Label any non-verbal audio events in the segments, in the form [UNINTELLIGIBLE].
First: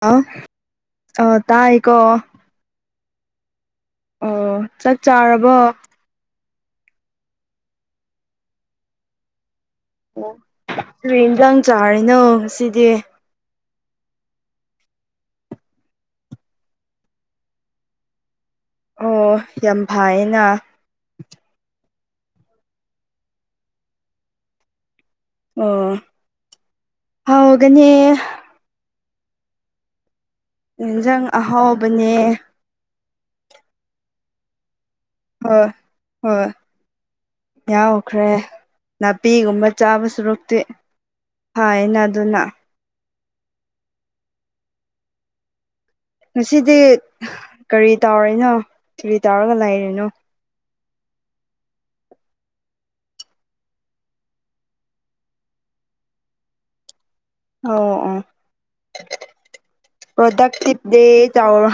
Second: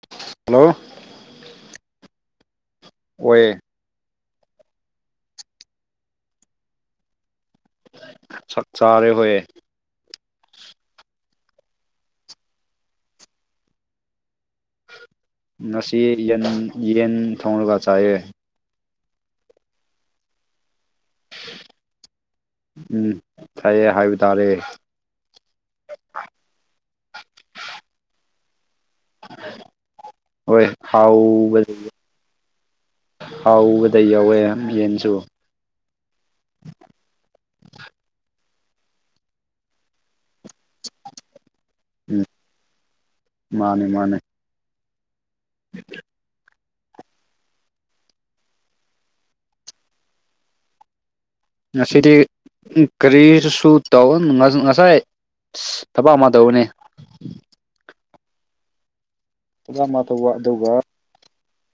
ꯍꯥ ꯍꯜꯂꯣ ꯑ ꯇꯥꯏꯀꯣ ꯑꯣꯏꯌꯦ ꯑꯣ ꯆꯛ ꯆꯥꯔꯕꯣ ꯁꯛꯆꯥꯔꯦ ꯍꯣꯏꯌꯦ ꯑꯣ ꯀꯔꯤ ꯍꯦꯟꯖꯥꯡ ꯆꯥꯔꯤꯅꯣ ꯉꯁꯤꯗꯤ ꯉꯁꯤ ꯌꯦꯟ ꯌꯦꯟ ꯊꯣꯡꯔꯒ ꯆꯥꯏꯌꯦ ꯑꯣ ꯌꯥꯝ ꯐꯥꯏꯌꯦꯅ ꯎꯝ ꯐꯩꯌꯦ ꯍꯥꯏꯕ ꯇꯥꯔꯦ ꯑꯣ ꯍꯥꯎꯒꯅꯦ ꯍꯣꯏ ꯏꯟꯖꯥꯡ ꯍꯥꯎꯕ ꯑꯍꯥꯎꯕꯅꯦ ꯍꯥꯎꯕꯗ ꯌꯥꯎꯋꯦ ꯌꯦꯟꯁꯨ ꯍꯣꯏ ꯍꯣꯏ ꯌꯥꯎꯈ꯭ꯔꯦ ꯅꯥꯄꯤꯒꯨꯝꯕ ꯆꯥꯕ ꯁꯔꯨꯛꯇꯤ ꯐꯩꯌꯦꯅ ꯎꯝ ꯑꯗꯨꯅ ꯃꯥꯅꯦ ꯃꯥꯅꯦ [UNINTELLIGIBLE] ꯑꯁꯤꯗꯤ ꯀꯔꯤ ꯇꯧꯔꯤꯅꯣ ꯀꯔꯤ ꯇꯧꯔꯒ ꯂꯩꯔꯤꯅꯣ ꯉꯁꯤꯗꯤ ꯀꯔꯤꯁꯨ ꯁꯨ ꯇꯧ ꯉ ꯉꯁꯥꯏ ꯁ ꯊꯕꯛ ꯑꯃ ꯇꯧꯕꯅꯦ ꯑꯧꯑꯣ ꯊꯕꯛ ꯑꯃ ꯇꯧꯕ ꯑꯗꯨꯒ ꯄ꯭ꯔꯣꯗꯛꯗꯤꯚ ꯗꯦ ꯇꯧꯔꯣ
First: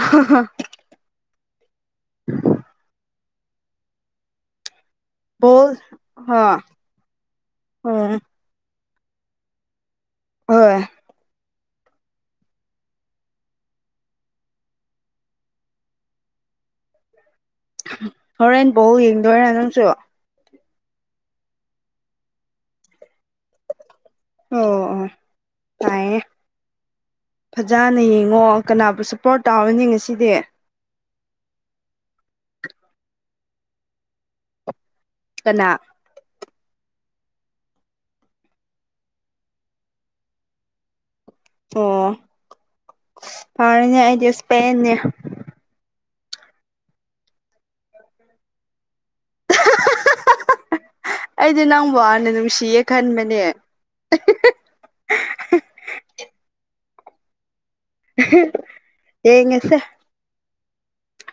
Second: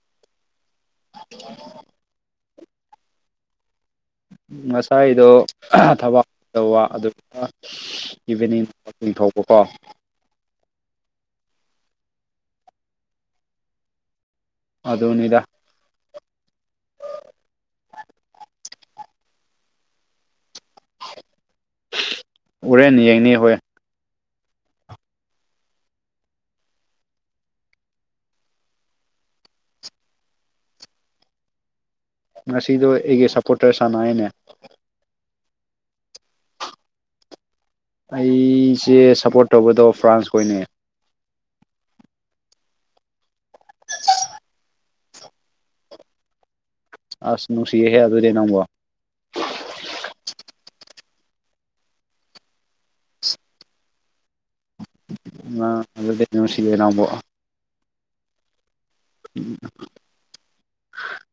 [UNINTELLIGIBLE] ꯎ ꯉꯁꯥꯏꯗꯣ ꯕꯣꯜ ꯊꯕꯛ ꯍꯥ ꯇꯧꯕ ꯑꯗꯨꯒ ꯎꯝ ꯏꯚꯤꯅꯤꯡ ꯀꯛꯆꯤꯡ ꯊꯧꯕꯀꯣ ꯍꯣꯏ ꯑꯗꯨꯅꯤꯗ ꯍꯣꯔꯦꯟ ꯕꯣꯜ ꯌꯦꯡꯗꯣꯏꯔ ꯅꯪꯁꯨ ꯍꯨꯔꯦꯟ ꯌꯦꯡꯅꯤ ꯍꯨꯔꯦꯟ ꯑꯣ ꯑꯣ ꯇꯥꯏꯌꯦ ꯐꯖꯅ ꯌꯦꯡꯉꯣ ꯀꯅꯥꯕꯨ ꯁꯞꯄꯣꯔꯠ ꯇꯧꯔꯅꯤ ꯉꯁꯤꯗꯤ ꯉꯁꯤꯗꯣ ꯑꯩꯒꯤ ꯁꯞꯄꯣꯔꯇꯔ ꯁꯥꯟꯅꯩꯌꯦꯅꯦ ꯀꯅꯥ ꯑꯩꯁꯦ ꯁꯞꯄꯣꯔꯠ ꯇꯧꯕꯗꯣ ꯐ꯭ꯔꯥꯟꯁꯈꯣꯏꯅꯦ ꯑꯣ ꯐꯥꯔꯦꯅꯦ ꯑꯩꯗꯤ ꯁ꯭ꯄꯦꯟꯅꯦ ꯑꯁ ꯅꯨꯡꯁꯤꯍꯦ ꯑꯗꯨꯗꯤ ꯅꯪꯕꯨ ꯑꯩꯗꯤ ꯅꯪꯕꯨ ꯍꯥꯟꯅ ꯅꯨꯡꯁꯤꯌꯦ ꯈꯟꯕꯅꯦ ꯑ ꯑꯗꯨ ꯅꯨꯡꯁꯤꯌꯦ ꯅꯪꯕꯣ [INAUDIBLE] ꯎꯝ ꯌꯦꯡꯉꯁꯦ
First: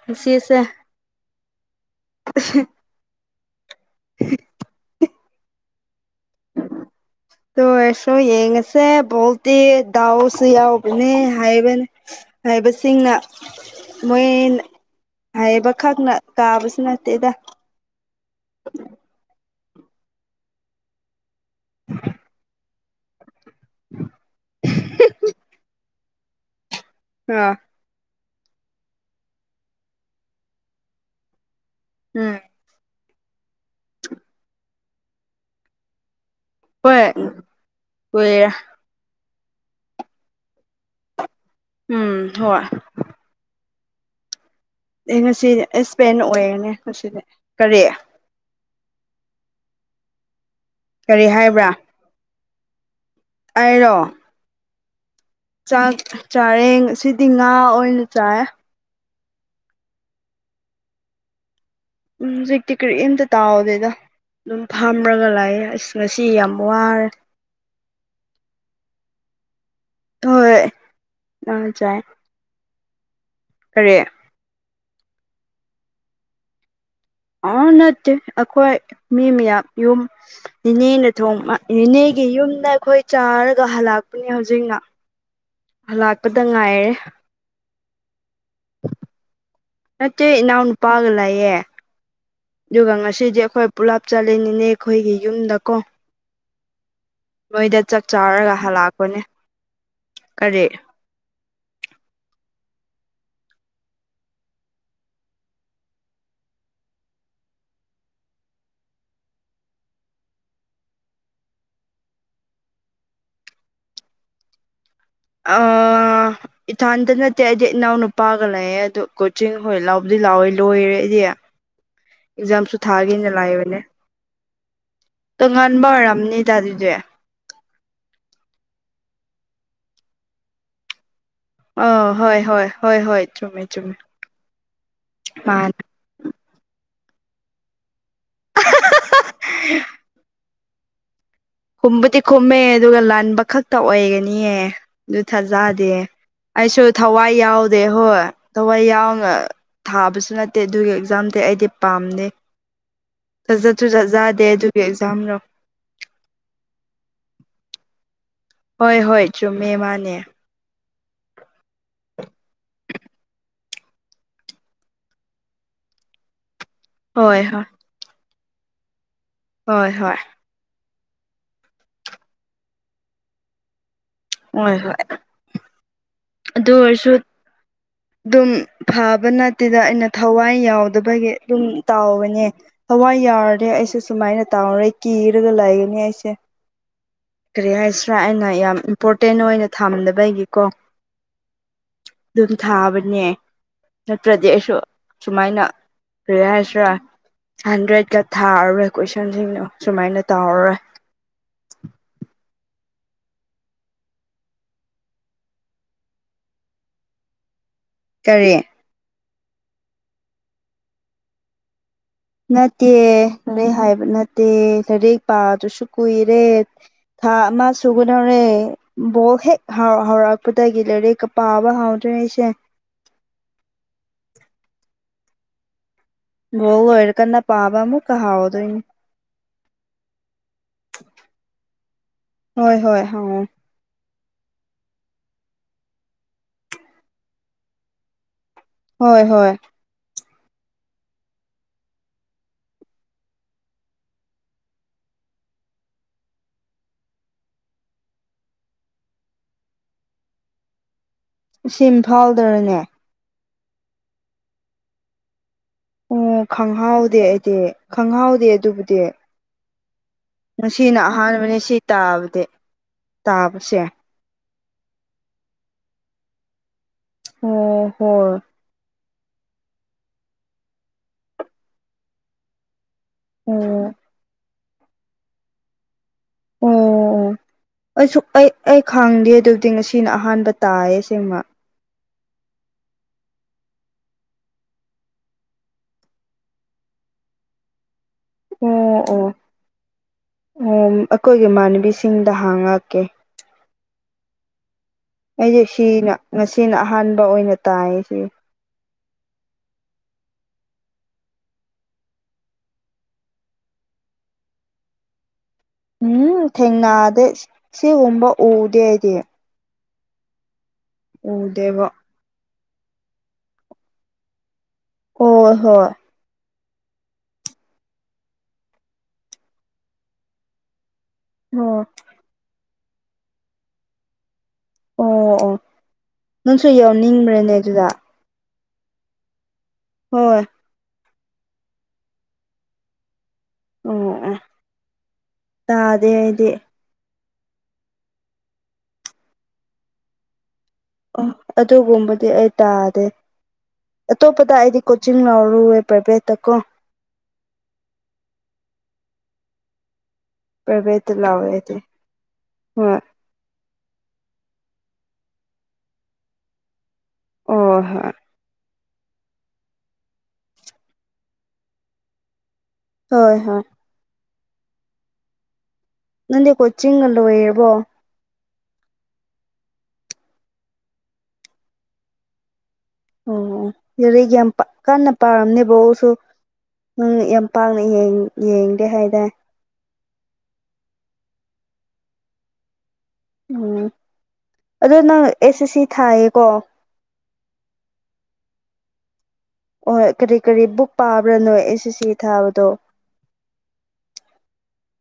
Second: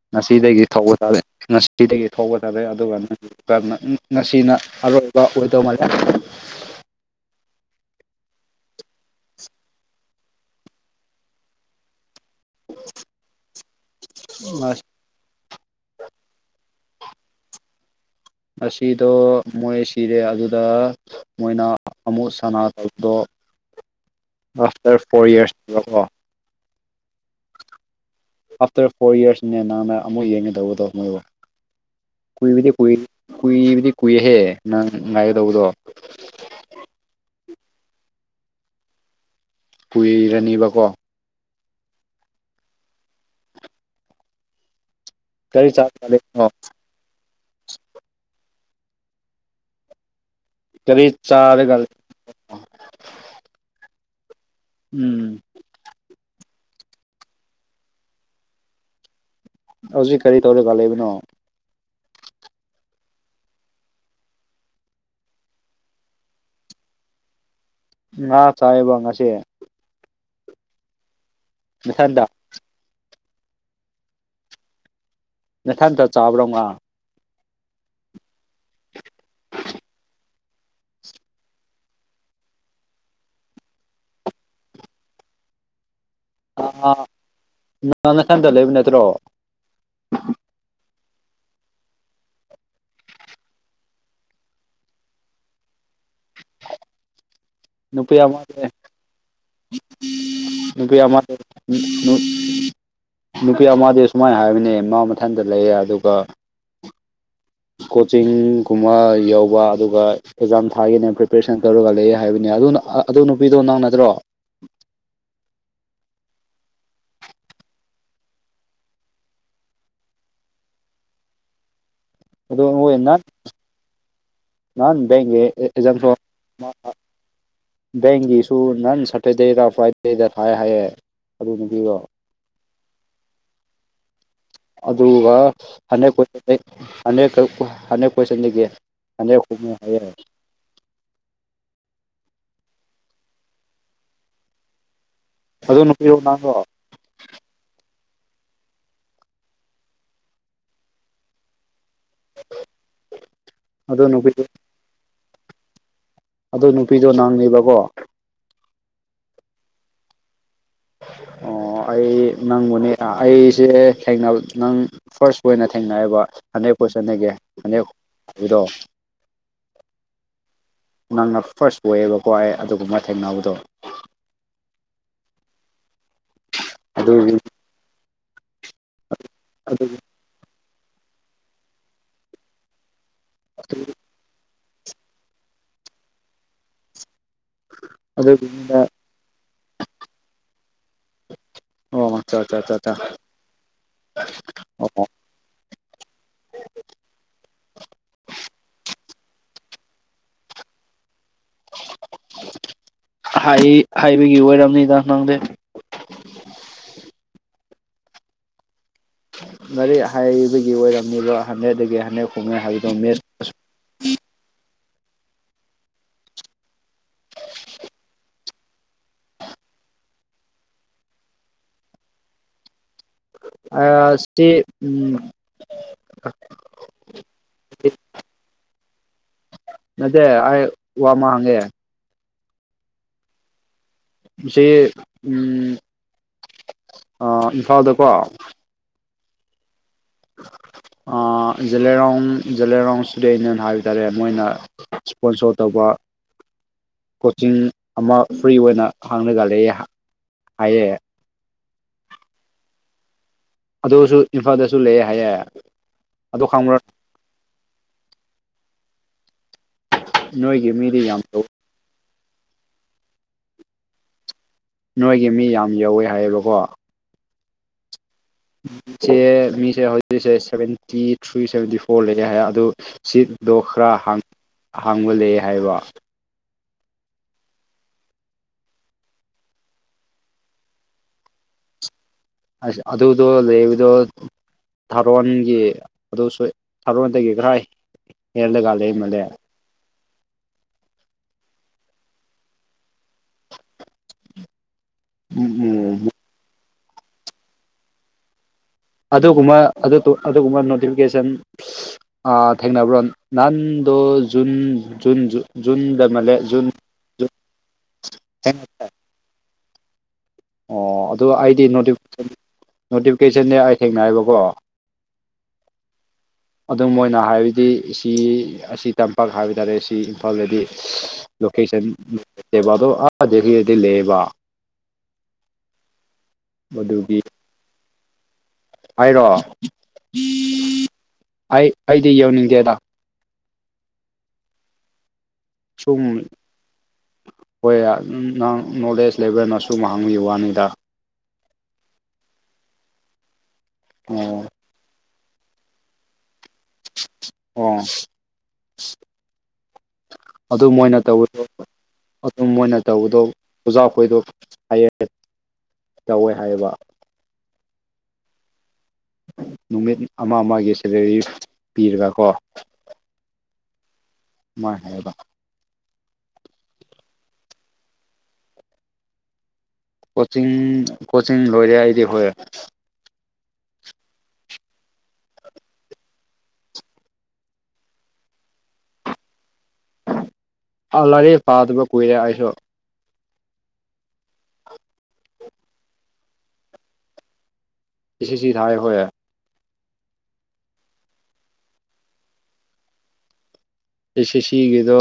ꯉꯁꯤꯁꯦ ꯉꯁꯤꯗꯒꯤ ꯊꯧꯕ ꯇꯥꯔꯦ ꯁꯤꯗꯒꯤ ꯊꯣꯛꯄ ꯇꯥꯔꯦ ꯑꯗꯨꯒ ꯅ ꯉꯁꯤꯅ ꯑꯔꯣꯏꯕ ꯑꯣꯏꯗꯧ ꯃꯥꯜꯂꯦ [UNINTELLIGIBLE] ꯇꯣ ꯑꯦꯁꯨ ꯌꯦꯡꯉꯁꯦ ꯕꯣꯜꯇꯤ ꯗꯥꯎꯁꯨ ꯌꯥꯎꯕꯅꯦ ꯍꯥꯏꯕꯅꯦ ꯍꯥꯏꯕꯁꯤꯡꯅ ꯃꯣꯏ ꯍꯥꯏꯕꯈꯛꯅ ꯀꯥꯕꯁꯨ ꯅꯠꯇꯦꯗ ꯑꯁꯤꯗꯣ ꯃꯣꯏ ꯁꯤꯔꯦ ꯑꯗꯨꯗ ꯃꯣꯏꯅ ꯑꯃꯨꯛ ꯁꯅꯥ ꯑꯗꯨꯗꯣ ꯑꯥ꯭ꯐꯇꯔ ꯐꯣꯔ ꯌꯔꯁꯇꯀꯣ ꯑ ꯑꯥ꯭ꯐꯇꯔ ꯐꯣꯔ ꯌꯔꯁꯅꯦ ꯅꯪꯅ ꯑꯃꯨꯛ ꯌꯦꯡꯒꯗꯧꯕꯗꯣ ꯃꯣꯏꯕꯨ ꯎꯝ ꯀꯨꯏꯕꯗꯤ ꯀꯨꯏ ꯀꯨꯏꯕꯗꯤ ꯀꯨꯏꯍꯦ ꯅꯪ ꯉꯥꯏꯒꯗꯧꯕꯗꯣ ꯍꯣꯏ ꯀꯨꯏꯔꯦ ꯀꯨꯏꯔꯅꯤꯕꯀꯣ ꯎꯝ ꯍꯣꯏ ꯑꯩ ꯉꯁꯤ ꯀꯔꯤ ꯆꯥꯔꯒ ꯑꯦꯁꯄꯦꯟ ꯂꯩꯕꯅꯣ ꯑꯣꯏꯔꯦꯅꯦ ꯉꯁꯤꯗꯤ ꯀꯔꯤ ꯀꯔꯤ ꯆꯔꯒ ꯑꯩꯔꯣ ꯎꯝ ꯆꯥꯛ ꯆꯥꯔꯦ ꯉꯁꯤꯗꯤ ꯉꯥ ꯑꯣꯏꯅ ꯆꯥꯑꯦ ꯍꯧꯖꯤꯛ ꯀꯔꯤ ꯇꯧꯔꯒ ꯂꯩꯕꯅꯣ ꯎꯝ ꯍꯧꯖꯤꯛꯇꯤ ꯀꯔꯤꯝꯇ ꯇꯥꯎꯗꯦꯗ ꯑꯗꯨꯝ ꯐꯥꯝꯔꯒ ꯂꯥꯛꯑꯦ ꯑꯁ ꯉꯁꯤ ꯌꯥꯝ ꯋꯥꯔꯦ ꯉ ꯆꯥꯏꯕ ꯉꯁꯤ ꯍꯣꯏ ꯉꯥ ꯆꯥꯏ ꯅꯊꯟꯗ ꯀꯔꯤ ꯅꯊꯟꯇ ꯆꯥꯕ꯭ꯔꯣ ꯉꯥ ꯑꯣ ꯅꯠꯇꯦ ꯑꯩꯈꯣꯏ ꯃꯤ ꯃꯌꯥꯝ ꯌꯨꯝ ꯅꯦꯅꯦꯅ ꯊꯣꯡꯕ ꯅꯦꯅꯦꯒꯤ ꯌꯨꯝꯗ ꯑꯩꯈꯣꯏ ꯆꯥꯔꯒ ꯍꯜꯂꯛꯄꯅꯦ ꯍꯧꯖꯤꯛꯅ ꯂꯥꯛꯄꯗ ꯉꯥꯏꯔꯦ ꯅꯪ ꯅꯊꯟꯇ ꯂꯩꯕ ꯅꯠꯇ꯭ꯔꯣ ꯅꯠꯇꯦ ꯏꯅꯥꯎ ꯅꯨꯄꯥꯒ ꯂꯩꯌꯦ ꯑꯗꯨꯒ ꯉꯁꯤꯗꯤ ꯑꯩꯈꯣꯏ ꯄꯨꯂꯞ ꯆꯠꯂꯤꯅꯤꯅꯦ ꯑꯩꯈꯣꯏꯒꯤ ꯌꯨꯝꯗꯀꯣ ꯅꯣꯏꯗ ꯆꯥꯛ ꯅꯨꯄꯤ ꯆꯥꯔꯒ ꯑꯃꯅꯦ ꯍꯜꯂꯛꯄꯅꯦ ꯀꯔꯤ ꯅꯨꯄꯤ ꯑꯃꯗ ꯅꯨꯄꯤ ꯑꯃꯗꯤ ꯁꯨꯃꯥꯏꯅ ꯍꯥꯏꯕꯅꯦ ꯃꯥ ꯃꯊꯟꯇ ꯂꯩꯌꯦ ꯑꯗꯨꯒ ꯀꯣꯆꯤꯡꯒꯨꯝꯕ ꯌꯧꯕ ꯑꯗꯨꯒ ꯑꯦꯛꯖꯥꯝ ꯊꯥꯒꯅꯦ ꯄ꯭ꯔꯤꯄꯦꯔꯦꯁꯟ ꯇꯧꯔꯒ ꯂꯩ ꯍꯥꯏꯕꯅꯤ ꯑꯗꯨꯅ ꯑꯗꯨ ꯅꯨꯄꯤꯗꯣ ꯅꯪ ꯅꯠꯗ꯭ꯔꯣ ꯑ ꯏꯊꯥꯟꯇ ꯅꯠꯇꯦ ꯑꯩꯗꯤ ꯏꯅꯥꯎ ꯅꯨꯄꯥꯒ ꯂꯩꯌꯦ ꯑꯗꯨ ꯀꯣꯆꯤꯡ ꯍꯣꯏ ꯂꯥꯎꯗꯤ ꯂꯥꯎꯋꯦ ꯂꯣꯏꯔꯦ ꯑꯩꯗꯤ ꯑꯗꯣ ꯑꯦꯛꯖꯥꯝꯁꯨ ꯍꯣꯏ ꯅꯍꯥꯟ ꯊꯥꯒꯦꯅ ꯂꯥꯏꯕꯅꯦ ꯅꯍꯥꯟ ꯕꯦꯡꯒꯤ ꯇꯣꯉꯥꯟꯕ ꯑꯦꯛꯖꯥꯝꯁꯨ ꯑꯣꯏꯔꯝꯅꯤꯗ ꯑꯗꯨꯗꯤ ꯕꯦꯡꯒꯤꯁꯨ ꯅꯪ ꯁꯇꯔꯗꯦꯗ ꯐ꯭ꯔꯥꯏꯗꯦꯗ ꯊꯥꯏ ꯍꯥꯏꯌꯦ ꯑꯗꯨ ꯑ ꯅꯨꯄꯤꯗꯣ ꯍꯣꯏ ꯍꯣꯏ ꯍꯣꯏ ꯍꯣꯏ ꯆꯨꯝꯃꯦ ꯆꯨꯝꯃꯦ ꯑꯗꯨꯒ [UNINTELLIGIBLE] ꯃꯥꯅꯦ ꯑꯩꯈꯣꯏ ꯆꯠꯂꯤꯒꯦ ꯍꯟꯗꯦꯛ ꯍꯣꯡꯅ ꯍꯥꯏꯌꯦ ꯈꯨꯝꯕꯨꯗꯤ ꯈꯨꯝꯃꯦ ꯑꯗꯨꯒ ꯂꯥꯟꯕ ꯈꯛꯇ ꯑꯣꯏꯒꯅꯤꯌꯦ ꯑꯗꯨ ꯑꯗꯨ ꯊꯥꯖꯗꯦ ꯅꯨꯄꯤꯔꯣ ꯅꯪꯔꯣ ꯑꯩꯁꯨ ꯊꯋꯥꯏ ꯌꯥꯎꯗꯦ ꯍꯣꯏ ꯊꯋꯥꯏ ꯌꯥꯎꯅ ꯊꯥꯕꯁꯨ ꯅꯠꯇꯦ ꯑꯗꯨꯒꯤ ꯑꯦꯛꯖꯥꯝꯗꯤ ꯑꯩꯗꯤ ꯄꯥꯝꯗꯦ ꯑꯗꯨ ꯅꯨꯄꯤꯗꯣ ꯁꯖꯠꯖꯗꯦ ꯑꯗꯨꯒꯤ ꯑꯦꯛꯖꯥꯝꯔꯣ ꯑꯗꯨ ꯅꯨꯄꯤꯗꯣ ꯅꯪꯅꯦꯕꯀꯣ ꯍꯣꯏ ꯍꯣꯏ ꯆꯨꯝꯃꯦ ꯃꯥꯅꯦ ꯑꯣ ꯑꯩ ꯅꯪꯕꯨꯅꯦ ꯑꯩꯁꯦ ꯊꯦꯡꯅꯕ ꯅꯪ ꯐꯥꯔꯁ ꯄꯣꯏ ꯑꯣꯏꯅ ꯊꯦꯡꯅꯑꯌꯦꯕ ꯍꯟꯗ꯭ꯔꯦꯠ ꯍꯣꯏ ꯍꯣꯏ [UNINTELLIGIBLE] ꯍꯣꯏ ꯍꯣꯏ ꯅꯪꯅ ꯐꯥꯔꯁ ꯑꯣꯏꯌꯦꯕꯀꯣ ꯑꯩ ꯑꯗꯨꯒꯨꯝꯕ ꯊꯦꯡꯅꯕꯗꯣ ꯍꯣꯏ ꯍꯣꯏ ꯑꯗꯨ ꯑꯣꯏꯔꯁꯨ ꯑꯗꯨꯒꯤ ꯑꯗꯨꯝ ꯐꯕ ꯅꯠꯇꯦꯗ ꯑꯗꯨꯒꯤ ꯑꯩꯅ ꯊꯋꯥꯏ ꯌꯥꯎꯗꯕꯒꯤ ꯑꯗꯨꯝ ꯇꯥꯎꯕꯅꯦ ꯊꯋꯥꯏ ꯌꯥꯎꯔꯗꯤ ꯑꯩꯁꯨ ꯁꯨꯃꯥꯏꯅ ꯇꯧꫪꯦ ꯀꯤꯔꯒ ꯂꯩꯒꯅꯤ ꯑꯩꯁꯦ ꯀꯔꯤ ꯍꯥꯏꯁꯤꯔꯥ ꯑꯩꯅ ꯑꯗꯨꯒꯤꯅꯤꯗ ꯌꯥꯝ ꯏꯝꯄꯣꯔꯇꯦꯟ ꯑꯣꯏꯅ ꯊꯝꯗꯕ ꯒꯤꯀꯣ ꯑꯣ ꯑꯠꯆꯥ ꯑꯗꯨꯝ ꯑꯠꯆꯥ ꯑꯠꯆꯥ ꯑꯠꯆꯥ ꯊꯥꯕꯅꯦ ꯅꯠꯇ꯭ꯔꯗꯤ ꯑꯩꯁꯨ ꯑꯣ ꯁꯨꯃꯥꯏꯅ ꯀꯔꯤ ꯍꯥꯏꯁꯤꯔꯥ ꯍꯟꯗ꯭ꯔꯦꯗꯀ ꯊꯥꯔꯨꯔꯦ ꯀꯣꯏꯁꯟꯁꯤꯡꯗꯣ ꯁꯨꯃꯥꯏꯅ ꯇꯧꯔꯔꯣꯏ ꯑꯍꯥꯏ ꯍꯥꯏꯕꯒꯤ ꯑꯣꯏꯔꯝꯅꯤꯗ ꯅꯪꯗꯤ ꯇꯔꯦꯠ ꯃꯔꯤꯛ ꯍꯥꯏꯕꯒꯤ ꯑꯣꯏꯔꯝꯃꯤꯕ ꯍꯟꯗ꯭ꯔꯦꯠꯗꯒꯤ ꯍꯟꯗꯦꯛ ꯅꯠꯇꯦ ꯂꯥꯏꯔꯤꯛ ꯍꯥꯏꯕ ꯅꯠꯇꯦ ꯂꯥꯏꯔꯤꯛ ꯄꯥꯗꯨꯁꯨ ꯀꯨꯏꯔꯦ ꯊꯥ ꯑꯃ ꯁꯨꯒꯗꯧꯔꯦ ꯕꯣꯜ ꯍꯦꯛ ꯍꯧꯎꯔꯛꯄꯗꯒꯤ ꯂꯥꯏꯔꯛꯀ ꯄꯥꯕ ꯍꯥꯎꯗ꯭ꯔꯦ ꯑꯩꯁꯦ ꯑ ꯁꯤ ꯎꯝ ꯍꯣ ꯑꯣꯏꯔ ꯀꯅꯥ ꯄꯥꯕ ꯑꯃꯨ ꯀ ꯍꯥꯎꯗꯣꯏꯅꯤ ꯅꯠꯇꯦ ꯑ ꯋꯥꯃ ꯍꯪꯒꯦ ꯍꯣꯏ ꯍꯣꯏ ꯍꯥꯎ ꯁꯤ ꯏꯝꯐꯥꯜꯗꯀꯣ ꯍꯣꯏ ꯍꯣꯏ ꯖꯂꯦꯔꯥꯎ ꯖꯂꯦꯔꯥꯎ ꯁꯇꯨꯗꯦꯟꯅꯤꯟ ꯍꯥꯏꯕ ꯇꯥꯔꯦ ꯃꯣꯏꯅ ꯏꯁꯄꯣꯟꯁꯣ ꯇꯧꯕ ꯀꯣꯆꯤꯡ ꯑꯃ ꯐ꯭ꯔꯤ ꯑꯣꯏꯅ ꯍꯥꯡꯅꯒꯂꯑꯦ ꯍꯥꯏꯔꯦ ꯁꯤ ꯏꯝꯐꯥꯜꯗꯅꯦ ꯑꯗꯨꯁꯨ ꯏꯝꯐꯥꯜꯗꯁꯨ ꯂꯩꯌꯦ ꯍꯥꯏꯌꯦꯦ ꯑꯣ ꯈꯪꯍꯥꯎꯗꯦ ꯑꯩꯗꯤ ꯈꯪꯍꯥꯎꯗꯦ ꯑꯗꯨꯕꯨꯗꯤ ꯅꯣꯏꯒꯤ ꯉꯁꯤꯅ ꯃꯤꯗꯤ ꯌꯥꯝ ꯑꯍꯥꯟꯕꯅꯦ ꯁꯤ ꯇꯥꯕꯗꯤ ꯇꯥꯕꯁꯦ ꯅꯣꯏꯒꯤ ꯃꯤ ꯌꯥꯝ ꯌꯧꯋꯦ ꯍꯥꯏꯌꯦꯕꯀꯣ ꯍ ꯍꯣꯏ ꯃꯤꯁꯦ ꯃꯤꯁꯦ ꯍꯧꯖꯤꯛꯁꯦ ꯁꯦꯚꯦꯟꯇꯤ ꯊ꯭ꯔꯤ ꯁꯚꯦꯟꯇꯤ ꯐꯣꯔ ꯂꯩꯌꯦ ꯍꯥꯏ ꯑꯗꯨ ꯁꯤꯠꯇꯠꯇꯣ ꯑꯣ ꯈꯔ ꯍꯥꯡꯕꯂꯦ ꯍꯥꯏꯕ ꯑꯣ ꯑꯣ ꯑꯩꯁꯨ ꯑꯩ ꯑꯩ ꯈꯪꯗꯦ ꯑꯗꯨꯕꯨꯗꯤ ꯉꯁꯤꯅ ꯑꯍꯥꯟꯕ ꯇꯥꯏꯌꯦ ꯁꯤꯃ ꯑꯁ ꯑꯗꯨꯗꯣ ꯂꯩꯗꯣ ꯊꯥꯔꯣꯟꯒꯤ ꯑꯗꯨꯁꯨ ꯊꯥꯔꯣꯟꯗꯒꯤ ꯈꯔ ꯑꯩ ꯑꯣ ꯑꯣ ꯑꯣ ꯑꯩꯈꯣꯏꯒꯤ ꯏꯃꯥꯟꯅꯕꯤꯁꯤꯡꯗ ꯍꯥꯡꯉꯛꯀꯦ ꯑꯩꯁꯦ ꯁꯤꯅ ꯉꯁꯤꯅ ꯑꯍꯥꯟꯕ ꯑꯣꯏꯅ ꯇꯥꯏ ꯁꯤ ꯑꯗꯨꯒꯨꯝꯕ ꯑꯗꯨꯒꯨꯝꯕ ꯅꯣꯇꯤꯐꯤꯀꯦꯁꯟ ꯑ ꯊꯦꯡꯅꯕ꯭ꯔꯣ ꯅꯟꯗꯨ ꯖꯨꯟ ꯖꯨꯟ ꯖꯨ ꯖꯨꯟꯗ ꯃꯂꯦ ꯎꯝ ꯖꯨꯟꯟ ꯊꯦꯡꯅꯗꯦ ꯁꯤꯒꯨꯝꯕ ꯎꯗꯦ ꯑꯩꯗꯤ ꯑꯣ ꯑꯗꯨ ꯑꯩꯗꯤ ꯎꯗꯦꯕ ꯅꯣꯇꯤꯐꯤꯀꯦꯁꯟꯗꯤ ꯑꯩ ꯊꯦꯡꯅꯕꯀꯣ ꯑꯣ ꯍꯣꯏ ꯑꯗꯨꯝ ꯃꯣꯏꯅ ꯍꯥꯏꯕꯗꯤ ꯁꯤ ꯑꯁꯤ ꯇꯝꯄꯥꯛ ꯍꯥꯏꯕ ꯇꯥꯔꯦ ꯁꯤ ꯏꯝꯐꯥꯜꯗꯗꯤ ꯂꯣꯀꯦꯁꯟ ꯑꯣ ꯕꯗꯣ ꯑꯥ ꯍꯧꯔꯗꯤ ꯂꯩꯌꯦꯕ ꯑꯣ ꯑꯣ ꯅꯪꯁꯨ ꯑꯗꯨꯒꯤ ꯌꯥꯎꯅꯤꯡꯕ꯭ꯔꯦꯅꯦ ꯑꯗꯨꯗ ꯍꯥꯏꯔꯣ ꯍꯣꯏ ꯑꯩ ꯑꯩꯗꯤ ꯌꯧꯅꯤꯡꯗꯦꯗ ꯑꯣ ꯁꯨꯝ ꯇꯥꯗꯦ ꯑꯩꯗꯤ ꯍꯣꯏ ꯅꯪ ꯅꯣꯂꯦꯖ ꯂꯩꯕꯦꯜꯅ ꯁꯨꯝ ꯍꯪꯉ ꯋꯥꯅꯤꯗ ꯑꯣ ꯑꯗꯨꯒꯨꯝꯕꯗꯤ ꯑꯩ ꯇꯥꯗꯦ ꯑꯣ ꯑꯇꯣꯞꯄꯗ ꯑꯩꯗꯤ ꯆꯤꯡ ꯂꯥꯎꯔꯨ ꯄ꯭ꯔꯥꯏꯚꯦꯠꯇ ꯀꯣ ꯑꯣ ꯑꯗꯨ ꯃꯣꯢꯅ ꯄ꯭ꯔꯥꯏꯚꯦꯠꯇ ꯇꯧꯕꯗꯣ ꯂꯧꯋꯦ ꯑꯩꯗꯤ ꯑꯗꯨꯝ ꯃꯣꯏꯅ ꯍꯣꯏ ꯇꯧꯕꯗꯣ ꯑꯣꯖꯥ ꯑꯩꯈꯣꯏꯗꯣ ꯍꯥꯏꯌꯦꯡ ꯇꯧꯋꯦ ꯍꯥꯏꯌꯦꯕ ꯑꯣ ꯍꯣꯏ ꯅꯨꯃꯤꯠ ꯑꯃ ꯑꯃꯒꯤ ꯁꯦꯂꯔꯤ ꯄꯤꯔꯤꯕ ꯀꯣ ꯍꯣꯏ ꯍꯣꯏ ꯃꯣꯏ ꯍꯥꯏꯌꯦꯕ ꯅꯗꯤꯦ ꯀꯣꯆꯤꯡ ꯂꯣ ꯑꯣꯏꯔꯕꯔꯕꯣ ꯀꯣꯆꯤꯡ ꯀꯣꯆꯤꯡ ꯂꯣꯏꯔꯦ ꯑꯩꯗꯤ ꯍꯣꯏ ꯑꯣ ꯑꯗꯨꯩꯒ ꯌꯥꯝ ꯀꯟꯅ ꯄꯥꯔꯝꯅꯦꯕꯁꯨ ꯅꯪ ꯌꯥꯝ ꯄꯥꯛꯅ ꯌꯦꯡꯗꯦ ꯍꯥꯏꯇꯥꯔꯦ ꯑꯥ ꯂꯥꯏꯔꯤ ꯄꯥꯗꯕ ꯀꯨꯏꯔꯦ ꯑꯩꯁꯨ ꯎꯝ ꯑꯗꯣ ꯅꯪ ꯑꯦꯁ ꯑꯦꯁ ꯁꯤ ꯊꯥꯏꯌꯦꯀꯣ ꯁꯤꯁꯤ ꯆ ꯊꯥꯑ ꯍꯌꯦꯦ ꯑꯣꯏ ꯀꯔꯤ ꯀꯔꯤ ꯕꯨꯛ ꯄꯥꯕ꯭ꯔꯅꯣ ꯑꯦꯁ ꯑꯦꯁ ꯁꯤ ꯊꯥꯕꯗꯣ ꯑꯦꯁ ꯑꯥꯦꯁꯁꯤꯒꯤꯗꯣ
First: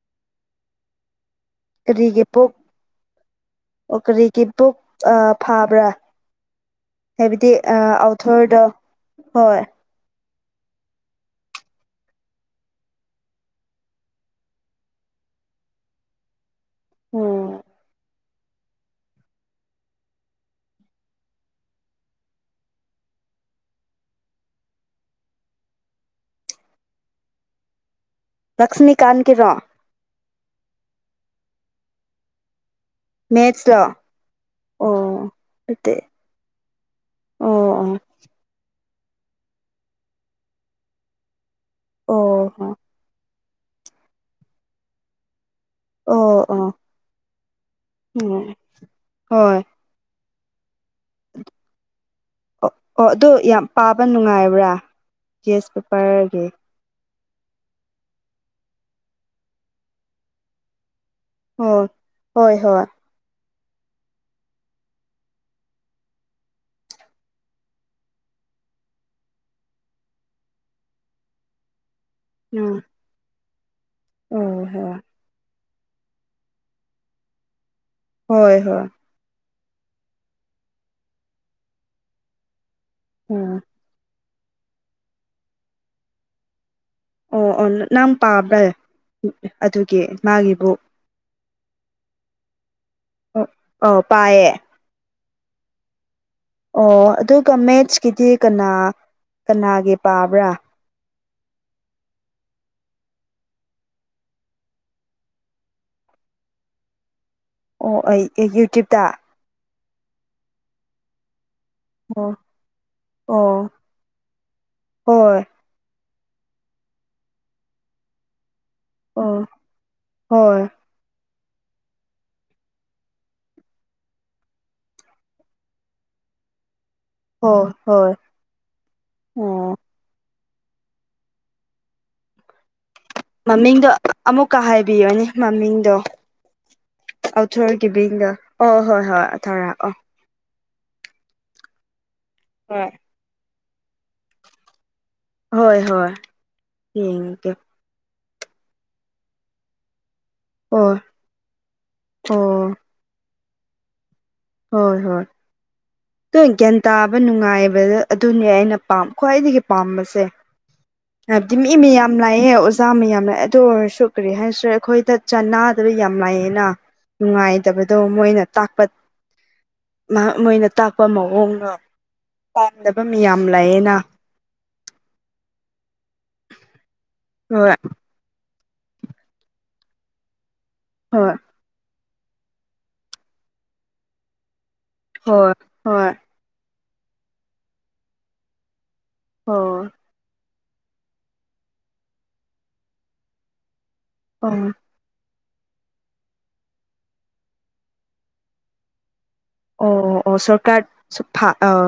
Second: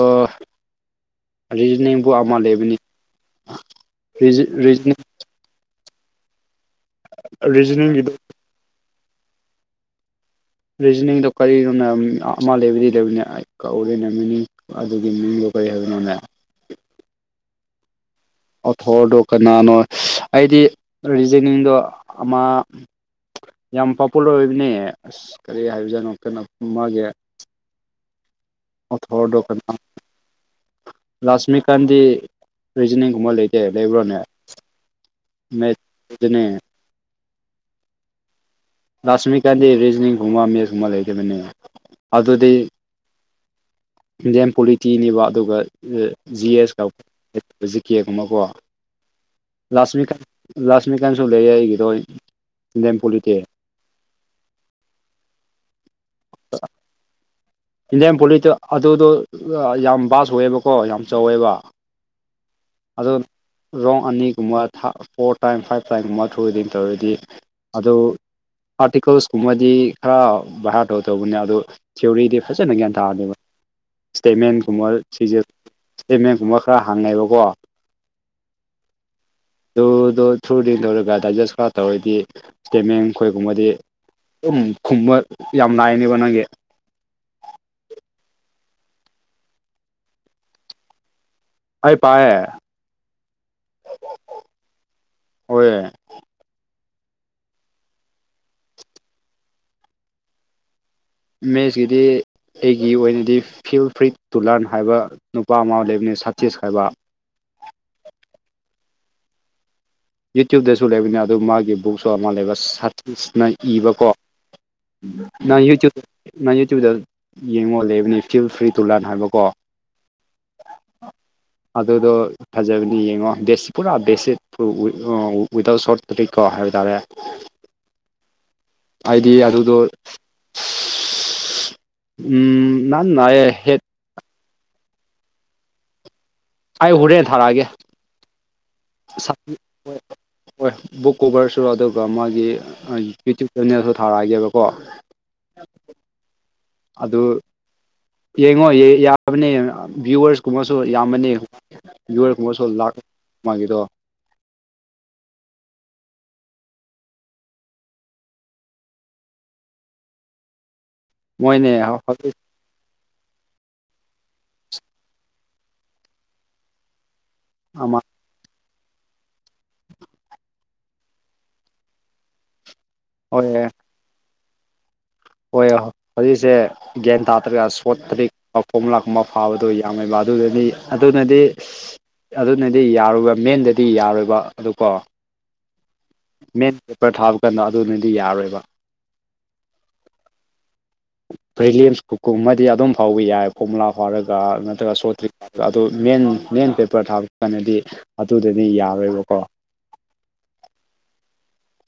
ꯔꯤꯖꯅꯤꯡꯕꯨ ꯀꯔꯤꯒꯤ ꯑꯃ ꯕꯨꯛ ꯂꯩꯕꯅꯤ ꯀꯔꯤꯒꯤ ꯕꯨꯛ ꯑꯥ ꯐꯥꯕ꯭ꯔꯥ ꯍꯥꯏꯕꯗꯤ ꯔꯤꯖꯅꯤꯡꯒꯤꯗꯣ ꯑꯥꯎꯊꯔꯗꯣ ꯍꯣꯏ ꯔꯤꯖꯅꯤꯡꯗꯣ ꯀꯔꯤꯅꯣꯅ ꯑꯃ ꯂꯩꯕꯗꯤ ꯂꯩꯕꯅꯤ ꯑꯩ ꯀꯥꯎꯔꯦꯅꯦ ꯃꯤꯅꯤꯡ ꯑꯗꯨꯒꯤ ꯃꯤꯡꯗꯣ ꯀꯔꯤ ꯍꯥꯏꯕꯅꯣꯅꯦ ꯑꯣ ꯑꯣꯊꯣꯔꯗꯣ ꯀꯅꯥꯅꯣ ꯑꯩꯗꯤ ꯔꯤꯖꯅꯤꯡꯗꯣ ꯑꯃ ꯌꯥꯝ ꯄꯣꯄꯨꯂꯔ ꯑꯣꯏꯕꯅꯦ ꯑꯁ ꯀꯔꯤ ꯍꯥꯏꯕꯖꯥꯠꯅꯣ ꯀꯩꯅꯣꯃꯥꯒꯤ ꯑꯣꯊꯔꯗꯣꯛ ꯂꯛꯁꯃꯤꯀꯥꯟꯒꯤꯔꯣ ꯂꯁꯃꯤ ꯀꯥꯟꯗꯤ ꯔꯤꯖꯅꯤꯡꯒꯨꯝꯕ ꯂꯩꯇꯦ ꯃꯦꯠꯁꯂꯣ ꯂꯩꯕ꯭ꯔꯣꯅꯦ ꯑꯣ ꯅꯠꯇꯦ ꯑꯣ ꯂꯛꯁꯃꯤꯀꯥꯟꯗꯤ ꯔꯤꯖꯤꯅꯤꯡ ꯒꯨꯝꯃ ꯃꯦꯁ ꯈꯨꯝꯕ ꯂ ꯂꯩꯗꯦꯅꯤ ꯑꯗꯨꯗꯤ ꯑꯣ ꯏꯟꯗꯤꯌꯝ ꯄꯣꯂꯤꯇꯤꯅꯦꯕ ꯑꯗꯨꯒ ꯑꯣ ꯖꯤ ꯑꯣ ꯑꯦꯁ ꯎꯝ [UNINTELLIGIBLE] ꯍꯣꯏ ꯂꯥꯁꯃꯤꯛ ꯀꯥꯏꯝꯁꯨ ꯂꯩꯌꯦ ꯑꯩꯒꯤꯗꯣ ꯑꯣ ꯏꯟꯗꯤꯌꯟ ꯑꯣ ꯑꯗꯨ ꯄꯣꯂꯤꯇꯦ ꯌꯥꯝ ꯄꯥꯕ ꯅꯨꯡꯉꯥꯏꯕ꯭ꯔꯥ ꯒꯁ ꯀꯨꯄꯔꯒꯤ ꯏꯟꯗꯤꯌꯥꯟ ꯄꯣꯂꯤꯇꯤ ꯑꯗꯨꯗꯣ ꯌꯥꯝ ꯕꯥꯁ ꯑꯣꯏꯌꯦꯕ ꯀꯣ ꯌꯥꯝ ꯆꯥꯎꯋꯦꯕ ꯍꯣꯏ ꯍꯣꯏ ꯍꯣꯏ ꯑꯗꯣ ꯔꯣꯡ ꯑꯅꯤꯒꯨꯝꯕ ꯐꯣꯔ ꯇꯥꯏꯝ ꯐꯥꯏꯚ ꯇꯥꯏꯝꯒꯨꯝꯕ ꯊ꯭ꯔꯨꯗꯡ ꯇꯧꯔꯗꯤ ꯑꯗꯨ ꯑꯥꯔꯇꯤꯀꯜꯁꯀꯨꯝꯕꯗꯤ ꯈꯔ ꯚꯔꯥꯠ ꯇꯧ ꯇꯧꯕꯅꯦ ꯑꯗꯨ ꯊꯤꯑꯣꯔꯤꯗꯤ ꯐꯖꯅ ꯎꯝ ꯒ꯭ꯌꯥꯟ ꯇꯥꯗꯦꯕ ꯑꯣ ꯏꯁꯇꯦꯃꯦꯟ ꯍꯣꯏ ꯀꯨꯝꯕꯔ ꯁꯤꯁꯦ ꯁꯇꯦꯠꯃꯦꯟꯒꯨꯝꯕ ꯈꯔ ꯍꯥꯡꯉꯩꯑꯕꯀꯣ ꯍꯣꯏ ꯍꯣꯏ ꯇꯨꯗꯣ ꯊ꯭ꯔꯨꯗꯤꯦꯟ ꯇꯧꯔꯒ ꯗꯥꯏꯖꯦꯁ ꯈꯔ ꯇꯧꯔꯗꯤ ꯏꯁꯇꯦꯃꯤꯡ ꯑꯣ ꯑꯩꯈꯣꯏꯒꯨꯝꯕꯗꯤ ꯑꯗꯨꯝ ꯈꯨꯝꯕ ꯌꯥꯝ ꯂꯥꯏꯅꯦꯕ ꯅꯪꯒꯤ ꯑꯣ ꯑꯣ ꯅꯪ ꯄꯥꯕ꯭ꯔꯥ ꯑꯗꯨꯒꯤ ꯃꯥꯒꯤꯕꯨꯛ ꯑꯩ ꯄꯥꯏ ꯑꯣ ꯑꯣ ꯄꯥꯌꯦ ꯍꯣꯏ ꯑꯣ ꯑꯗꯨꯒ ꯃꯦꯠꯁꯀꯤꯗꯤ ꯀꯅꯥ ꯀꯅꯥꯒꯤ ꯄꯥꯕ꯭ꯔꯥ ꯫ ꯃꯦꯁꯤ ꯗꯤ ꯑꯩꯒꯤ ꯑꯣꯏꯅꯗꯤ ꯐꯤꯜ ꯐ꯭ꯔꯤ ꯇꯨꯂꯥꯟ ꯍꯥꯏꯕ ꯅꯨꯄꯥ ꯑꯃ ꯂꯩꯕꯅꯤ ꯁꯇꯤꯁ ꯍꯥꯏꯕ ꯑꯣ ꯑꯩ ꯑꯦ ꯌꯨꯇ꯭ꯌꯨꯕꯇ ꯌꯨꯇ꯭ꯌꯨꯕꯇꯁꯨ ꯂꯩꯕꯅꯤ ꯑꯗꯨ ꯃꯥꯒꯤ ꯕꯨꯛ ꯁꯣ ꯑꯃ ꯑꯣ ꯂꯩꯕ ꯁꯥꯇꯤꯁꯅ ꯑꯣ ꯏꯕꯀꯣ ꯍꯣꯏ ꯅꯪ ꯌꯨꯇꯌꯨꯕ ꯅꯪ ꯌꯨꯇ꯭ꯌꯨꯕꯇ ꯌꯦꯡꯉꯣ ꯂꯩꯕꯅꯦ ꯐꯤꯜ ꯐ꯭ꯔꯤ ꯇꯨꯂꯥꯟ ꯍꯥꯏꯕꯀꯣ ꯑꯣ ꯍꯣꯏ ꯑꯗꯨꯗꯣ ꯐꯖꯕꯅꯤ ꯌꯦꯡꯉꯣ ꯕ‌ꯦꯁ ꯄꯨꯔꯥ ꯕꯦꯁꯤꯠ ꯑꯣ ꯋꯤꯗꯥꯎꯠ ꯁꯣꯔꯠꯇ ꯀꯔꯤꯀꯣ ꯍꯥꯏꯕ ꯇꯥꯔꯦ ꯑꯣ ꯍꯣꯏ ꯍꯥꯏꯗꯤ ꯑꯣ ꯑꯗꯨꯗꯣ ꯎꯝ ꯅꯪꯅ ꯃꯃꯤꯡꯗꯣ ꯑꯃꯨꯛꯀ ꯍꯥꯏꯕꯤꯌꯣꯅꯦ ꯃꯃꯤꯡꯗꯣ ꯑꯩ ꯍꯣꯔꯦꯟ ꯊꯥꯔꯛꯑꯒꯦ ꯑꯧꯊꯣꯔꯒꯤ [UNINTELLIGIBLE] ꯍꯣꯏ ꯕꯨꯛ ꯀꯣꯚꯔꯁꯨ ꯑꯗꯨꯒ ꯃꯥꯒꯤ ꯍꯣꯏ ꯌꯨꯇ꯭ꯌꯨꯞ ꯆꯦꯅꯦꯜꯁꯨ ꯊꯔꯛꯑꯒꯦꯕꯀꯣ ꯍꯣꯏ ꯍꯣꯏ ꯑꯗꯨ ꯌꯦꯡꯒꯦ ꯌꯦꯡꯉꯣ ꯌꯥꯕꯅꯦ ꯚꯤꯌꯨꯋꯔꯁ ꯀꯨꯝꯕꯁꯨ ꯑꯣ ꯌꯥꯝꯃꯅꯤ ꯚꯤꯌꯨꯔꯀꯨꯝꯕꯁꯨ ꯑꯣ ꯂꯥꯛ ꯃꯥꯒꯤꯗꯣ ꯍꯣꯏ ꯍꯣꯏ ꯅꯣꯏ ꯒ꯭ꯌꯥꯟ ꯇꯥꯕ ꯅꯨꯡꯉꯥꯏꯕꯗ ꯑꯗꯨꯅꯦ ꯑꯩꯅ ꯄꯥ ꯈ꯭ꯋꯥꯏꯗꯒꯤ ꯄꯥꯝꯕꯁꯦ ꯍꯥꯏꯕꯗꯤ ꯃꯣꯏꯅꯦ ꯃꯤ ꯃꯌꯥꯝ ꯍꯧꯖꯤꯛ ꯂꯥꯛꯑꯦ ꯆꯥꯝꯃ ꯌꯥꯝ ꯂꯥꯛꯑꯦ ꯑꯗꯨ ꯑꯣꯏꯔꯁꯨ ꯀꯔꯤ ꯍꯥꯏꯁꯤꯔꯦ ꯑꯩꯈꯣꯏꯗ ꯆꯅꯥꯗꯔꯗꯤ ꯌꯥꯝ ꯂꯥꯛꯑꯦꯅ ꯅꯨꯡꯉꯥꯏ ꯇꯕꯗꯣ ꯑꯃ ꯃꯣꯏꯅ ꯇꯥꯛ ꯃꯣꯏꯅ ꯇꯥꯛꯄ ꯃꯑꯣꯡꯗꯣ ꯄꯥꯝꯗꯕ ꯃꯤꯌꯥꯝ ꯍꯣꯏ ꯂꯩꯥꯌꯦꯅ ꯍꯣꯏ ꯍꯧꯖꯤꯛꯁꯦ ꯒ꯭ꯌꯥꯟ ꯇꯥꯗ꯭ꯔꯒ ꯍꯣꯏ ꯁꯣꯠꯇꯔꯤꯛ ꯀꯣꯝ ꯂꯥꯛ ꯑꯃ ꯐꯥꯕꯗꯣ ꯌꯥꯝꯃꯦꯕ ꯑꯗꯨꯗꯅꯤ ꯍꯣꯏ ꯑꯗꯨꯅꯗꯤ ꯏꯁꯁ ꯑꯗꯨꯅꯗꯤ ꯌꯥꯔꯣꯏꯕ ꯃꯦꯟꯗꯗꯤ ꯌꯥꯔꯣꯏꯕ ꯑꯗꯨ ꯀꯣ ꯍꯣꯏ ꯍꯣꯏ ꯃꯦꯟ ꯄꯦꯄꯔ ꯊꯥꯕ ꯀꯥꯟꯗ ꯑꯗꯨꯅꯗꯤ ꯌꯥꯔꯣꯏꯕ ꯑꯣ ꯄꯔ‌ꯦꯂꯤꯝꯁ ꯀꯨꯀꯨꯝꯕꯗꯤ ꯑꯗꯨꯝ ꯐꯥꯎꯕ ꯌꯥꯏ ꯀꯣꯃꯨꯂꯥ ꯐꯥꯎꯔꯒ ꯑꯣ ꯅꯠꯇ꯭ꯔꯒ ꯁꯣꯇ꯭ꯔꯤꯛ ꯑꯗꯨ ꯃꯦꯟ ꯃꯦꯟ ꯄꯦꯄꯔ ꯊꯥꯕ ꯀꯥꯟꯗꯗꯤ ꯑꯗꯨꯗꯗꯤ ꯌꯥꯔꯣꯏꯕꯀꯣ ꯑꯣ ꯑꯣ ꯑꯣ ꯁꯔꯀꯔꯥꯞ ꯁꯨꯞꯄ ꯑꯣ